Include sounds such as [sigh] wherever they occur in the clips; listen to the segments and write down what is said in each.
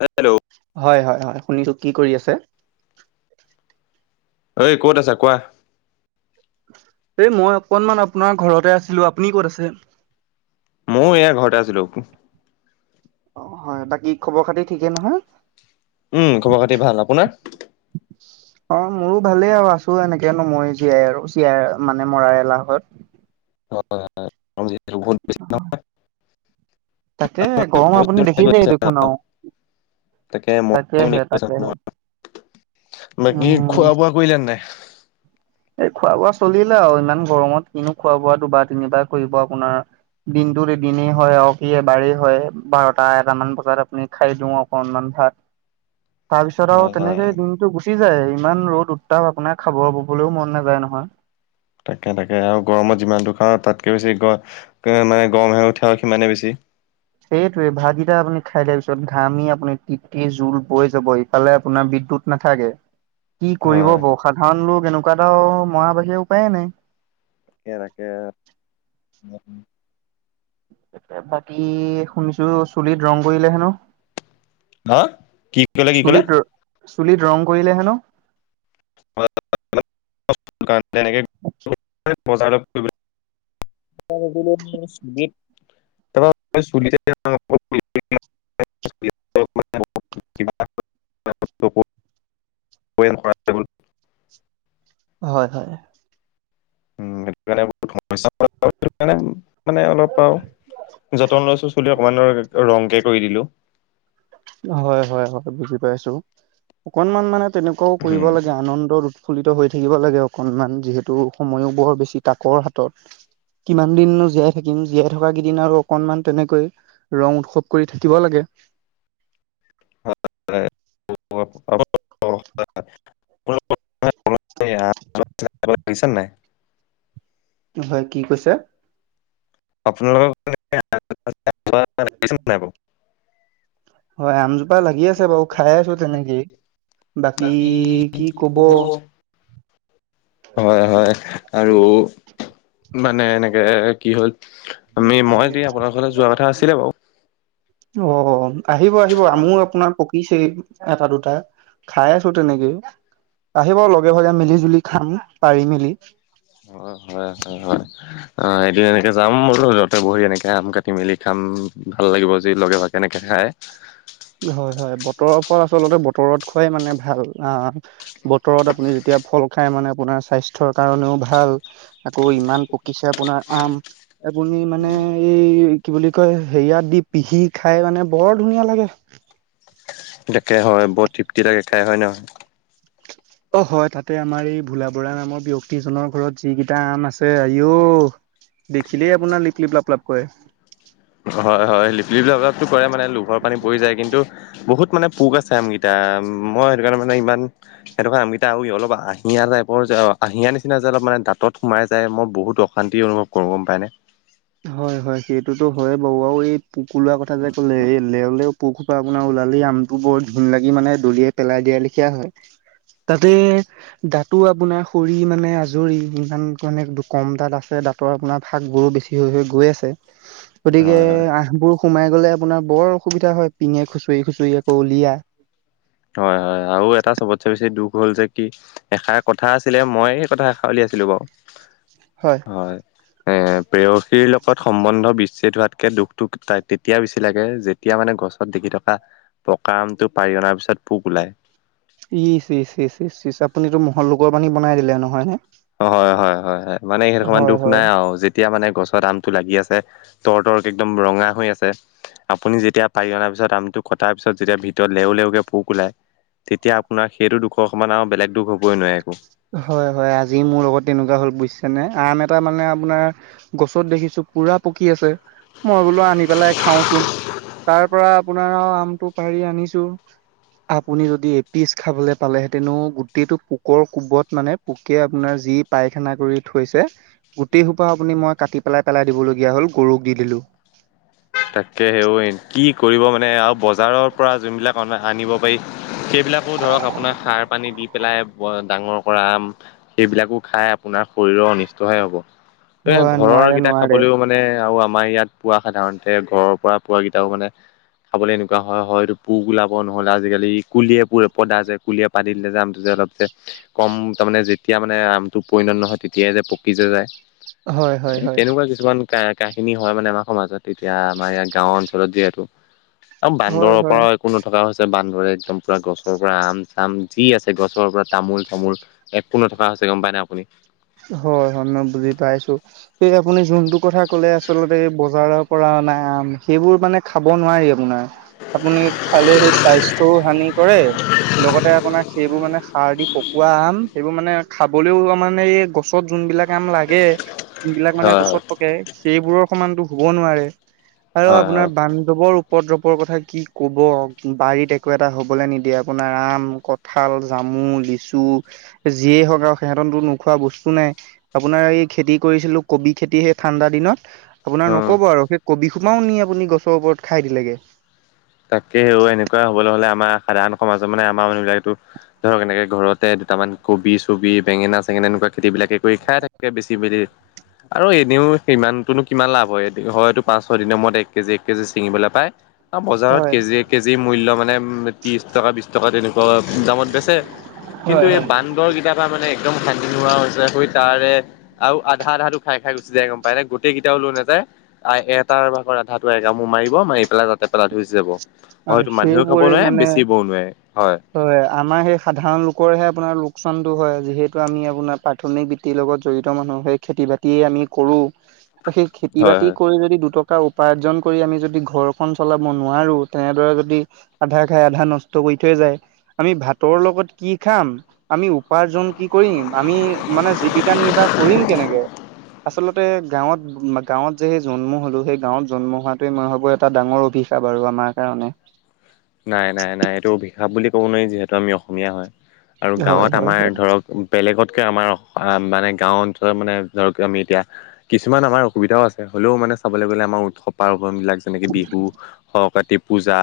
Hello হয় হয়, হয়, শুনিছো, কি কৰি আছে? ঐ ক'ত আছা, কোৱা। এই, মই অকণমান আপোনাৰ ঘৰতে আছিলো, আপুনি ক'ত আছে? ময়ো এয়া ঘৰতে আছিলো। অ' হয়, বাকী খবৰ খাতি ঠিকে নহয়? উম, খবৰ খাতি ভাল, আপোনাৰ? অ' মোৰো ভালেই আৰু, আছো এনেকেনো মই জীয়াই আৰু জীয়াই মানে মৰাৰ এলাহত। [unintelligible] বহুত বেছি নহই। তাকে গৰম আপুনি দেখিছেই দেখোন আৰু। তাকে, ম তাকেহে তাকেহে [unintelligible] বাকি উম। খোৱা বোৱা কৰিলে নাই? এই খোৱা বোৱা চলিলে আৰু, ইমান গৰমত কিনো খোৱা বোৱা দুবাৰ তিনিবাৰ কৰিব আপোনাৰ দিনটোত এ দিনেই হয় আৰু, কি এবাৰেই হয় বাৰটা এটাামান বজাত আপুনি খাই দিও, অকনমান ভাত। [inaudible] তাৰপিছত আৰু হয় হয় তেনেকে দিনতটো গুচি যায়, ইমান ৰ'দ উত্তাপ আপোনাৰ খাব হ'লেও মন নাযায় নহয়। তাকে, তাকে আৰু গৰমত যিমান দুৰ খাওঁ, তাতকৈ বেছি গ মানে গৰমহে উঠাওঁ সিমানেই বেছি সেইটোৱে ভাতকেইটা আপুনি খাই দিয়াৰ, পিছত ঘামি আপুনি তিতি জোল বৈ যাব ইফালে আপোনাৰ বিদ্যুত নাথাকে। [inaudible] কি কৰিব ব সাধাৰণ লোক এনেকুৱা এটা মৰা বাহিৰে উপায়ে নাই। তাকে তাকে। এয়া, বাকী শুনিছো চুলিত ৰং কৰিলে হেনো। হা, কি ক'লে, কি ক'লে? চুলিত চুলিত ৰং কৰিলে হেনো। [unintelligible] [unintelligible] কৰা [unintelligible] হয় হয়। সেই [unintelligible] মানে অলপ পাওঁ যতন লৈছো চুলি অকমান ৰংকে কৰি দিলো। হয় হয় হয় বুজি পাইছো অকনমান মানে তেনেকুৱাও কৰিব লাগে আনন্দৰ উৎফুল্লিত হৈ থাকিব লাগে অকনমান যিহেতু সময়ো বৰ বেছি তাকৰ হাতত। কিমান দিন জীয়াই থাকিম জীয়াই থকা কেইদিন আৰু অকনমান তেনেকৈ। ৰং উৎসৱ কৰি থাকিব লাগে। [unintelligible] [unintelligible] নাই হয় কি কৈছো? আপোনালোকৰ [unintelligible] হয়, আমজোপা লাগি আছে বাৰু খাই আছো তেনেকেই বাকী কি ক'ব। হয় হয় আৰু। মানে এনেকে কি হ'ল আমি মই দ আপোনাৰ ঘতে যোৱা কথা আছিলে বাৰু। অ, আহিব আহিব আমো আপোনাৰ। পিছে এটা দুটা খাই আছো তেনেকে আহিব লগে ভাগে মিলি জুলি। খাম পাৰি মেলি। হয় হয় হয় হয়। অ, এদিন এনেকে যাম বোলো ৰ'দটে বঢ়ি এনেকে আম কাটি মেলি খাম ভাল লাগিব যি লগে ভাগে। কেনেকে খায়। হয় হয় বতৰৰ ফল আচলতে বতৰত খোৱাই মানে ভাল আহ, বতৰত আপুনি যেতিয়া ফল খায় মানে আপোনাৰ স্বাস্থ্যৰ কাৰণেও ভাল। আকৌ ইমান পকিছে আপোনাৰ আম আপুনি মানে এই কি বুলি কয় হেৰিয়াত দি। পিহি খাই মানে বৰ ধুনীয়া লাগে। তাকে হয় বৰত তৃপ্তি লাগে খাই হয় নহয়। অ, হয় তাতে আমাৰ এই ভোলা বৰা নামৰ ব্যয়ক্তিজনৰ ঘৰত যিকেইটা আন আছে আঔ। দেখিলেই আপোনাৰ লিপলিপ লাপ লাপ কৰে। হয় হয় লিপলিপ লাপলাপ কৰে মানে লোভৰ পানী পৰি যায় কিন্তু। বহুত মানে পোক আছে আমকেইটা মই সেইটো কাৰণে মানে ইমান। সেইটো কাৰণোমকেইটা আৰু অলপ আহিয় টাইপৰ যে আহিয়াৰ নিচিনা যে অলপানে দাঁত সোমাই যায় মই বহুত অ শান্তি অনুভৱ কৰঁ গম পায়নে। হয় হয় সেইটোতো হয় বাৰু আৰু এই পোক‌ উলোৱা কথা যে ক'লে এ লেও দেও। পোকখোপা আপোনাৰ ওলালেই আমটো বৰ ঘিন লাগি মানে দলিয়ে পেলাই দিয়া লেখিয়া হয়। ততে। দাঁতো আপোনাৰ খৰি মানে আজৰি ইমানানে কম দাঁত আছে দাঁতৰ আপোনাৰ ফাগ বোৰো দেখি। হৈ হৈ গৈ আছে গতিকে হয় হয় আহ। বোৰ সোমাই গ'লে আপোনাৰ বৰ অসুবিধা হয় পিঙে খুচৰি খুচৰি আকৌ উলিয়া। হয় হয় আৰু এটা চবতছে বেছি দুখ হ'ল যে কি। এষাৰ কথা আছিলে মই সেই কথা এষা উলিয়াইছিলো বাৰু। হয়। হয়। এ প্ৰেয়সীৰ লগত সম্বন্ধ বিচ্ছেদ হোৱাতকে দুখটো তেতিয়া বেছি লাগে যে তেতিয়া মানে গছত দেখি থকা পকা আমটো পাৰি অনাৰ পিছত পোক ওলায়। ইচ ইচ ইচ ইচ ইচ আপুনিতো মহত লোকৰ বানী বনাই দিলে নহয় নে। হয় হয় হয় হয় মানে সেইহেতকমান হয় দুখ হয় নাই আৰু যে এতিয়া মানে গছৰ আমটো লাগি আছে তৰ তৰ্ক একদম ৰঙা হৈ আছে। আপুনি যেতিয়া পাৰি অনাৰ পিছত আমটো কটাৰ পিছত যেতিয়া ভিতৰত লেও লেওকে পোক ওলায় তেতিয়া আপোনাৰ সেইটো দুখৰ ওপৰত আৰু বেলেগ দুখ হ'বই নোৱাৰে একো। হয় হয় আজি মোৰ লগত তেনেকুৱা হ'ল বুজিছেনে আম এটা মানে আপোনাৰ গছত দেখিছোঁ পুৰা পকি আছে, মই বোলো আনি পেলাই খাওচোন। তাৰপৰা আপোনাৰ আৰু আমটো পাৰি আনিছোঁ। আপুনি যদি এপিচ খাবলৈ পালেহেঁতেনো গোটেইটো পোক কোবত মানে পোকে আপোনাৰ যি পায়খানা কৰি থৈছে গোটেইসোপা আপুনি মই কাটি পেলাই পেলাই দিবলগীয়া হ'ল, গৰুক দি দিলোঁ। তাকে সেও কি কৰিব মানে আৰু বজাৰৰপৰা যোনবিলাক অনা আনিব পাৰি সেইবিলাকো ধৰক আপোনাৰ সাৰ পানী দি পেলাই ডাঙৰ কৰা আম সেইবিলাকো খাই আপোনাৰ শৰীৰৰ অনিষ্টহে হ'ব। টোৱে হয় ঘৰৰ নোৱাৰে কেইটা নোৱাৰে খাবলৈও মানে আৰু আমাৰ ইয়াত পোৱা সাধাৰণ তে ঘৰৰপৰা পোৱাকেইটাও মানে খাবলৈ এনেকুৱা হয়, হয়তো পোম ওলাব নহ'লে আজিকালি কুলিয়ে পুৰে পদা যে কুলিয়ে পাদি দিলে যে আমটো যে অলপ যে কম তাৰমানে যেতিয়া মানে আমটো পৰিণত নহয় তেতিয়াই যে পকি যে যায়। হয় এ, হয় হয় তেনেকুৱা কিছুমান ক-কাহিনী হয় মানে আমাৰ সমাজত। তেতিয়া আমাৰ ইয়াত গাঁও অঞ্চলত যিহেতু আৰু হয় হয় বান্দৰৰপৰা কো নথকা হৈছে, বান্দৰে একদম পূৰা গছৰপৰা আম চাম যি আছে গছৰপৰা তামোল চামোল একো নথকা হৈছে গম পায় নাই আপুনি? হয় হয় মই বুজি পাইছোঁ। এই আপুনি যোনটো কথা ক'লে আচলতে বজাৰৰ পৰা অনা আম সেইবোৰ মানে খাব নোৱাৰি আপোনাৰ। আপুনি খালে সেই স্বাস্থ্য হানি কৰে লগতে আপোনাৰ সেইবোৰ মানে সাৰ দি পকোৱা আম সেইবোৰ মানে খাবলৈও মানে এই গছত যোনবিলাক আম লাগে যোনবিলাক মানে হয় গছত পকে সেইবোৰৰ সমানতো হুব নোৱাৰে, আৰু হয় হয় আপোনাৰ হয় বান্ধৱৰ উপদ্ৰৱৰ কথা কি ক'ব বাৰীত একো এটা হ'বলৈ নিদিয়ে আপোনাৰ আম ক ঠাল, জামু, লিচু যিয়েই হওক আৰু সিহঁতেতো নোখোৱা বস্তু কোঁ নাই। আপোনাৰ এই খেতি কৰিছিলোঁ, কবি খেতি সেই ঠাণ্ডা দিনত আপোনাৰ অ নক'ব আৰুে সেই কবি সোপাও নি আপুনি গছৰ ওপৰত খাই দিলেগে। তাকে অ' এনেকুৱা হ'বলৈ হ'লে আমাৰ সাধাৰণ সমাজত মানে আমাৰ মানুহবিলাকেতো ধৰক এনেকে ঘৰতে দুটামান কবি চবি, বেঙেনা চেঙেনা এনেকুৱা খেতিবিলাকে কৰি খাই থাকে বেছি মেলি আৰু এনেও সিমানটোনো কিমান লাভ হয়, হয়তো পাঁচ ছয় দিনৰ মূৰত এক কেজি, এক কেজি ছিঙিবলৈ পায়। আৰু বজাৰত হয় কেজিয়ে কেজিৰ মূল্য মানে ত্ৰিশ টকা, বিশ টকা তেনে তলপ দামত বেচে কিন্তু এই বান্দৰকেইটা পোৰা মানে একদম শান্তি নোহোৱা হৈছে। সু তাৰে আৰু আধা আধাটো খাই খাই গুচি যায় গম পায় নাই? গোটেইকেইটাও লৈ নাযায়। আ, এটাৰ ভাগৰ আধাটো একামোৰ মাৰিব মাৰি পেলাই তাতে পেলাই থৈ গুচি যাব। হয় আৰু এইটো মানুহেও খাব সেইবোৰে নোৱাৰে মানে বেচিবও নোৱাৰে। হয়। হয় আমাৰ সেই সাধাৰণ লোকৰহে আপোনাৰ লোকচানতটো হয় যিহেতু আমি আপোনাৰ পাৰ্ট প্ৰাথমিক বৃত্তিৰ লগত জড়িত মানুহ, হেই খেতি বাতিয়ে আমি কৰোঁ। [inaudible] সেই খেতি হয় বাতি হয়। কৰি যদি দুটক টকা উপাৰ্জন কৰি আমি যদি ঘৰখন চলাব নোৱাৰোঁ তেনেদৰে যদি আধা খাই আধা নষ্ট কৰি থৈ যায়। আমি ভাতৰ লগত কি খাম আমি উপাৰ্জন কি কৰিম, আমি মানে জীৱিকা নিৰ্বাহ কৰিম কেনেকে? আচলতে গাঁৱত গাঁৱত যেহেই জন্ম হ'লো সেই গাঁৱত জন্ম হোৱাটোৱে মই ভাবোঁ এটা ডাঙৰ অভিষ কা বাৰু আমাৰ কাৰণে। নাই, নাই, নাই। এইটো ভিষাব বুলি ক'ব নোৱাৰি যিহেতু আমি অসমীয়া হয় আৰু হয় গাঁৱত হয় আমাৰ ধৰক বেলেগতকে আমাৰ মানে অহ, গাঁও অঞ্চলত মানে ধৰক আমি এতিয়া কিছুমান আমাৰ অসুবিধাও আছে হ'লেও মানে চবলৈ গ'লে আমাৰ উৎসৱ। পাৰ্বণবিলাক যেনেকৈ বিহু সৰ কাতি পূজা।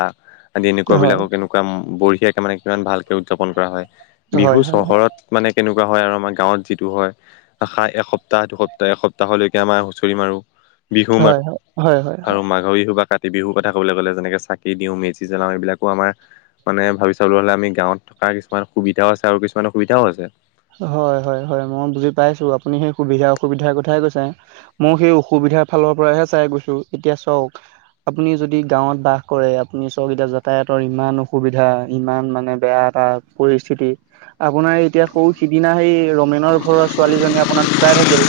আদি হয় হয় এনেকুৱাবিলাকৰ এনেকুৱা বঢ়িয়াকৈ মানে কিমান ভালকৈ উদযাপন কৰা হয়। হয় বিহু হয় চহৰত মানে কেনেকুৱা হয় আৰু আমাৰ গাঁৱত যিটো হয়, এসপ্তাহ দুসপ্তাহ। এসপ্তাহলৈকে আমাৰ হুঁচৰি মাৰোঁ, বিহু হয় হয় মাৰোঁ হয় হয় হয় আৰু মাঘৰ বিহু বা কাতি বিহুৰ কথা ক'বলৈ'লে যেনেকৈ চাকি দিওঁ, মেজি জ্বলাও। এইবিলাকো আমাৰ মানে ভাবি চাবলৈ হ'লে আমি গাঁৱত থকা কিছুমান সুবিধাও আছে আৰু কিছুমান অসুবিধাও আছে। হয়, হয়, হয়। মই বুজি পাইছোঁ আপুনি সেই সুবিধা অসুবিধাৰ কথাই কৈছে। মই সেই অসুবিধাৰ ফালৰ পৰাহে চাই কৈছোঁ এতিয়া চাওঁক। আপুনি যদি গাঁৱত বাস কৰে, আপুনি চাওঁক এতিয়া যাতায়াতৰ ইমান অসুবিধা, ইমান মানে বেয়া এটা পৰিস্থিতি আপোনাৰ এতিয়া সৌসিদিনা সেই ৰমেনৰ ঘৰৰ ছোৱালীজনী আপোনাৰ ঢুকাই থাকিল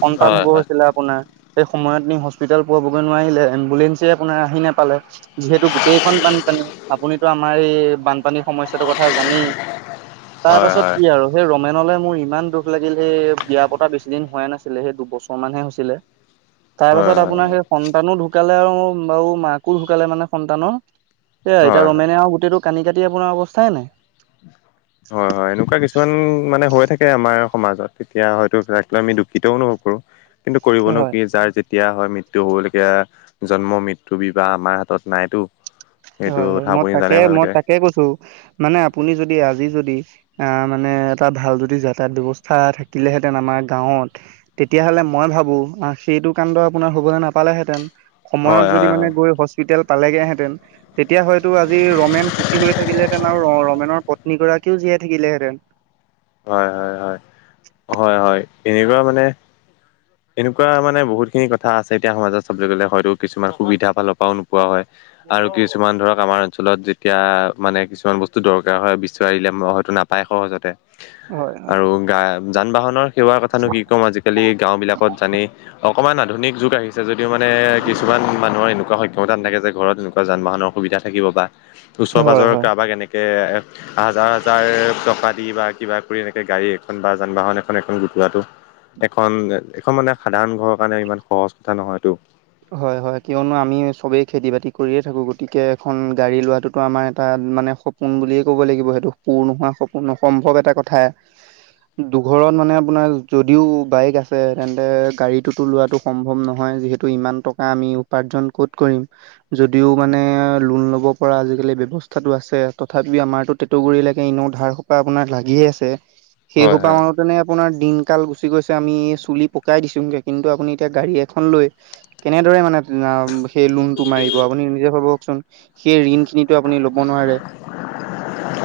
সন্তান হয় হ'ব হয়। হৈছিলে। আপোনাৰ সেই সময়ত নি হস্পিতাল পোৱাবগৈ নোৱাৰিলে এম্বুলেঞ্চে আপোনাৰ আহি নোপালে। যিহেতু গোটেইখন বানপানী। আপুনিতো আমাৰ এই বানপানী সমস্যাটোৰ কথা জানেয়ে হয় তাৰপাছত হয় সেয়া আৰু সেই ৰমেনলৈ মোৰ ইমান দুখ লাগিল সেই বিয়া পতা বেছি দিন হোৱাই নাছিলে, সেই দুবছৰ মানহে হৈছিলে। [unintelligible] তাৰপাছত হয় আপোনাৰ সেই সন্তানো ঢুকালে আৰু বাৰু মাকো ঢুকালে মানে সন্তানৰ। এতিয়া হয় ৰমেনে গোটেইটো কানি-কাটি আপোনাৰ অৱস্থাই নাই। হয়, হয়। এনেকুৱা কিছুমান মানে হৈ থাকে। এয়াই আমাৰ সমাজত তেতিয়া হয়তো আমি দুখিতও অনুভৱ কৰোঁ কিন্তু নাই। কৰিবনো হয়। কি যাৰ যেতিয়া এতিয়া হয় মৃত্যু হ'বলগীয়া জন্ম মৃত্যু বিবাহ আমাৰ হাতত নাইতো। সেইটো হয়, হয়। কথা মই আপুনি জানে তাকে মই ভালকে তাকে কৈছো মানে আপুনি যদি আজি যদি অহ, মানে এটা ভাল যদি যাতায়াত ব্যৱস্থা থাকিলেহেঁতেন আমাৰ গাঁৱত। তেতিয়াহ'লে মই ভাবোঁ অহ, সেইটো কাণ্ড আপোনাৰ হ'বলৈ নাপালেহেঁতেন। সময়ত হয় যদি মানে হয় গৈ হস্পিতাল পালেগে হেঁতেন। তেতিয়া হয়তো আজি ৰমেন সুখী হৈ থাকিলেহেঁতেন আৰু ৰমেনৰ পত্নীগৰাকীও জীয়াই থাকিলেহেঁতেন। হয়, হয়, হয়। হয়, হয়, এনেকুৱা মানে এনেকুৱা মানে বহুতখিনি কথা আছে এতিয়া সমাজত চবলৈ গ'লে হয়তো কিছুমান সুবিধা ফালৰ পৰাও নোপোৱা হয় আৰু কিছুমান ধৰক আমাৰ অঞ্চলত এতিয়া মানে কিছুমান বস্তু দৰকাৰ হয় বিচাৰিলে আমাৰ হয়তো নাপায় সহজতে। হয় হয় আৰু গা, যান-বাহনৰ সেৱাৰ কথানো কি ক'ম আজিকালি গাঁওবিলাক জানি অকমান আধুনিক যুগ আহিছে যদিওঁ মানে কিছুমান মানুহৰ এনেকুৱা সক্ষমতা নাথাকে যে ঘৰত এনেকুৱা যান-বাহনৰ সুবিধা থাকিব বা ওচৰ হয় পাজৰৰ হয়। কাৰোবাক কেনেকে হাজাৰ-হাজাৰ টকা দি বা কিবা কৰি এনেকে গাড়ী এখন বা যান-বাহন এখন, এখন গোটোৱাটো। এখন এখন মানে সাধাৰণ ঘৰৰ কাৰণে ইমান সহজ কথা নহয়টো। হয়, হয়। কিয়নো আমি চবেই খেতি-বাতি কৰিয়ে থাকো গতিকে এখন গাড়ী লোৱাটো আমাৰ এটা মানে সপোন বুলিয়ে ক'ব লাগিব সেইটো, পুৰ নোহোৱা সপোন অসম্ভৱ এটা কথাই। দুঘৰত মানে আপোনাৰ যদিওঁ বাইক আছে তেন্তে গাড়ীটোতো লোৱাটো সম্ভৱ নহয় যিহেতু। তো ইমান টকা আমি উপাৰ্জন ক'ত কৰিম। যদিও মানে লোন ল'ব পৰা আজিকালি ব্যয়ৱস্থাটো আছে তথাপি আমাৰোতো টুগুৰিলৈকে এনেও ধাৰ সোপা আপোনাৰ লাগিয়ে আছে, সেই হয় সোপা হয়। মানত যেনে আপোনাৰ দিনকাল গুচি গৈছে, আমি এই চুলি পকাই দিছোগে, কিন্তু আপুনি এতিয়া গাড়ী এখন লৈ কেনেদৰে মানে সেই উম, লোনটো মাৰিব আপুনি নিজে ভাবকচোন। সেই ঋণ খিনিতো আপুনি ল'ব নোৱাৰে।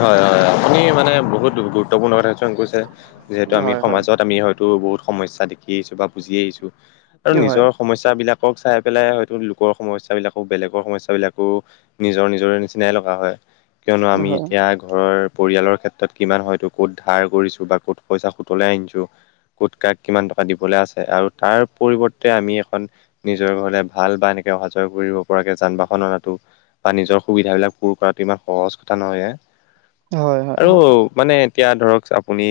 হয়, হয়, হয়। আপুনি মানে বহুত গুৰুত্বপূৰ্ণ কথা কিছুমান কৈছে। যিহেতু আমি হয় হয় সমাজত আমি হয়তো বহুত সমস্যা দেখি আহিছোঁ বা বুজি আহিছোঁ আৰু হয় হয় নিজৰ সমস্যাবিলাকক চাই পেলাই হয়তো, লোকৰ সমস্যাবিলাকো বেলেগৰ সমস্যাবিলাকো নিজৰ নিজৰে নিচিনাই লগা হয় কিয়নো আমি এতিয়া ঘৰৰ পৰিয়ালৰ ক্ষেত্ৰত কিমান হয়তো ক'ত ধাৰ কৰিছো বা ক'ত পইচা সুতলাই আনিছো। গোট ক কিমান টকা দিবলৈ আছে আৰু তাৰ পৰিৱৰ্তে আমি এখন নিজৰ ঘৰলে ভাল বা এনেকে অহা যোৱা কৰিব পৰাকৈ যান বাহন অনা বা নিজৰ সুবিধা বিলাক পূৰ কৰাতো ইমান সহজ কথা নহয় এ হয় হয় আৰু হয় মানে এতিয়া ধৰক আপুনি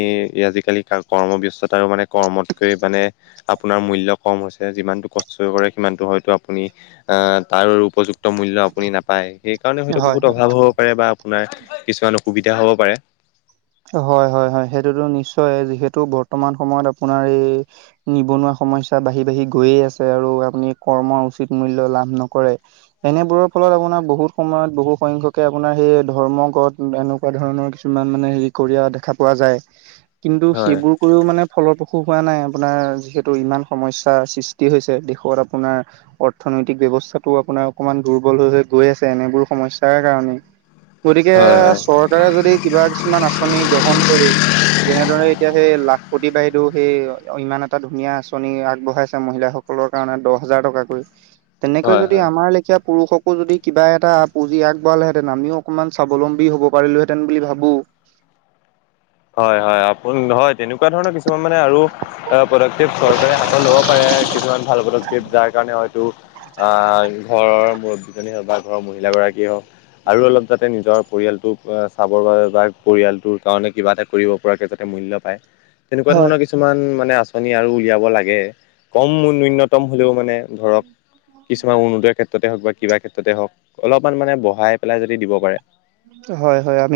আজিকালি কৰ্মব্স্ততাৰো মানে কৰ্মতকৈ মানে আপোনাৰ মূল্য কম হৈছে যিমানটো কষ্ট কৰে সিমানটো হয়তো আপুনি অ' তাৰ উপযুক্ত মূল আপুনি পায় সেইকাৰণে হয়তো হয় বহুত অভাৱ হ'ব পাৰে বা আপোনাৰ কিছুমান অসুবিধা হ'ব পাৰে। হয়, হয়, হয়, সেইটোতো নিশ্চয় যিহেতু বৰ্তমান সময়ত আপোনাৰ এই নিবনুৱা সমস্য বাঢ়ি বাঢ়ি গৈয়ে আছে আৰু আপুনি কৰ্ম উচিত মূল্যয় লাভ নকৰে। এনেবোৰৰ ফলত আপোনাৰ বহুত সময়ত বহু সংখ্যকে আপোনাৰ সেই ধৰ্ম গত এনে এনেকুৱা ধৰণৰ কিছুমান মানে হেৰি কৰি দেখা পোৱা যায় কিন্তু হয় সেইবোৰ কৰিও মানে ফলপ্ৰসূ হোৱা নাই আপোনাৰ যিহেতু ইমান সমস্যাৰ সৃষ্টি হৈছে দেশত আপোনাৰ অৰ্থনৈতিক ব্যৱস্থাতো আপোনাৰ অকণমান দুৰ্বল হৈ হৈ গৈ আছে এনেবোৰ সমস্যাৰ কাৰণে। গতিকে হয় হয় চৰকাৰে যদি কিবা কিছুমান আঁচনি গ্ৰহণ কৰি যেনেদৰে এতিয়া সেই লাখপতি বাহিৰেও সেই ইমান এটা ধুনীয়া আঁচনি আগবঢ়াইছে মহিলাসকল সকলৰ কাৰণে দহ হাজাৰ টকাকৈ তেনেকৈ হয় যদি হয় আমাৰ লেখিয় পুৰুষক আকৌ যদি কিবা এটা পুজি আগবঢ়ালেহেঁতেন আমিও অকমান্বলম্বী হ'ব পাৰিলোহেতেন বুলি ভাবো। হয়, হয় আপোন হয় তেনেকুৱা ধৰণৰ কিছুমান মানে আৰু প্ৰডাক্টিভ চৰকাৰে হাতত ল'ব পাৰে কিছুমান ভাল প্ৰডাক্টিভ যাৰ কাৰণে হয়তো ঘৰৰ মূুৰব্বীজনী হওক বা ঘৰৰ মহিলাগৰাকীয়ে হওক। আৰু অলপ যাতে নিজৰ পৰিয়ালটো চাবৰ বাবে বা পৰিয়ালটোৰ কাৰণে কিবা এটা কৰিব পৰাকে যাতে মূল্য পায় তেনেকুৱা হয়। ধৰণৰ কিছু কিছুমান মানে আঁচনি আৰু উলিয়াব নিম্নতম হলেও মানে ধৰক কিছুমান উন্নোদয়ৰ ক্ষেত্ৰতে হওক বা কিবা ক্ষেত্ৰতে হওক অলপমান মানে বঢ়াই পেলাই যদি দিব পাৰে। হয়, হয় আমি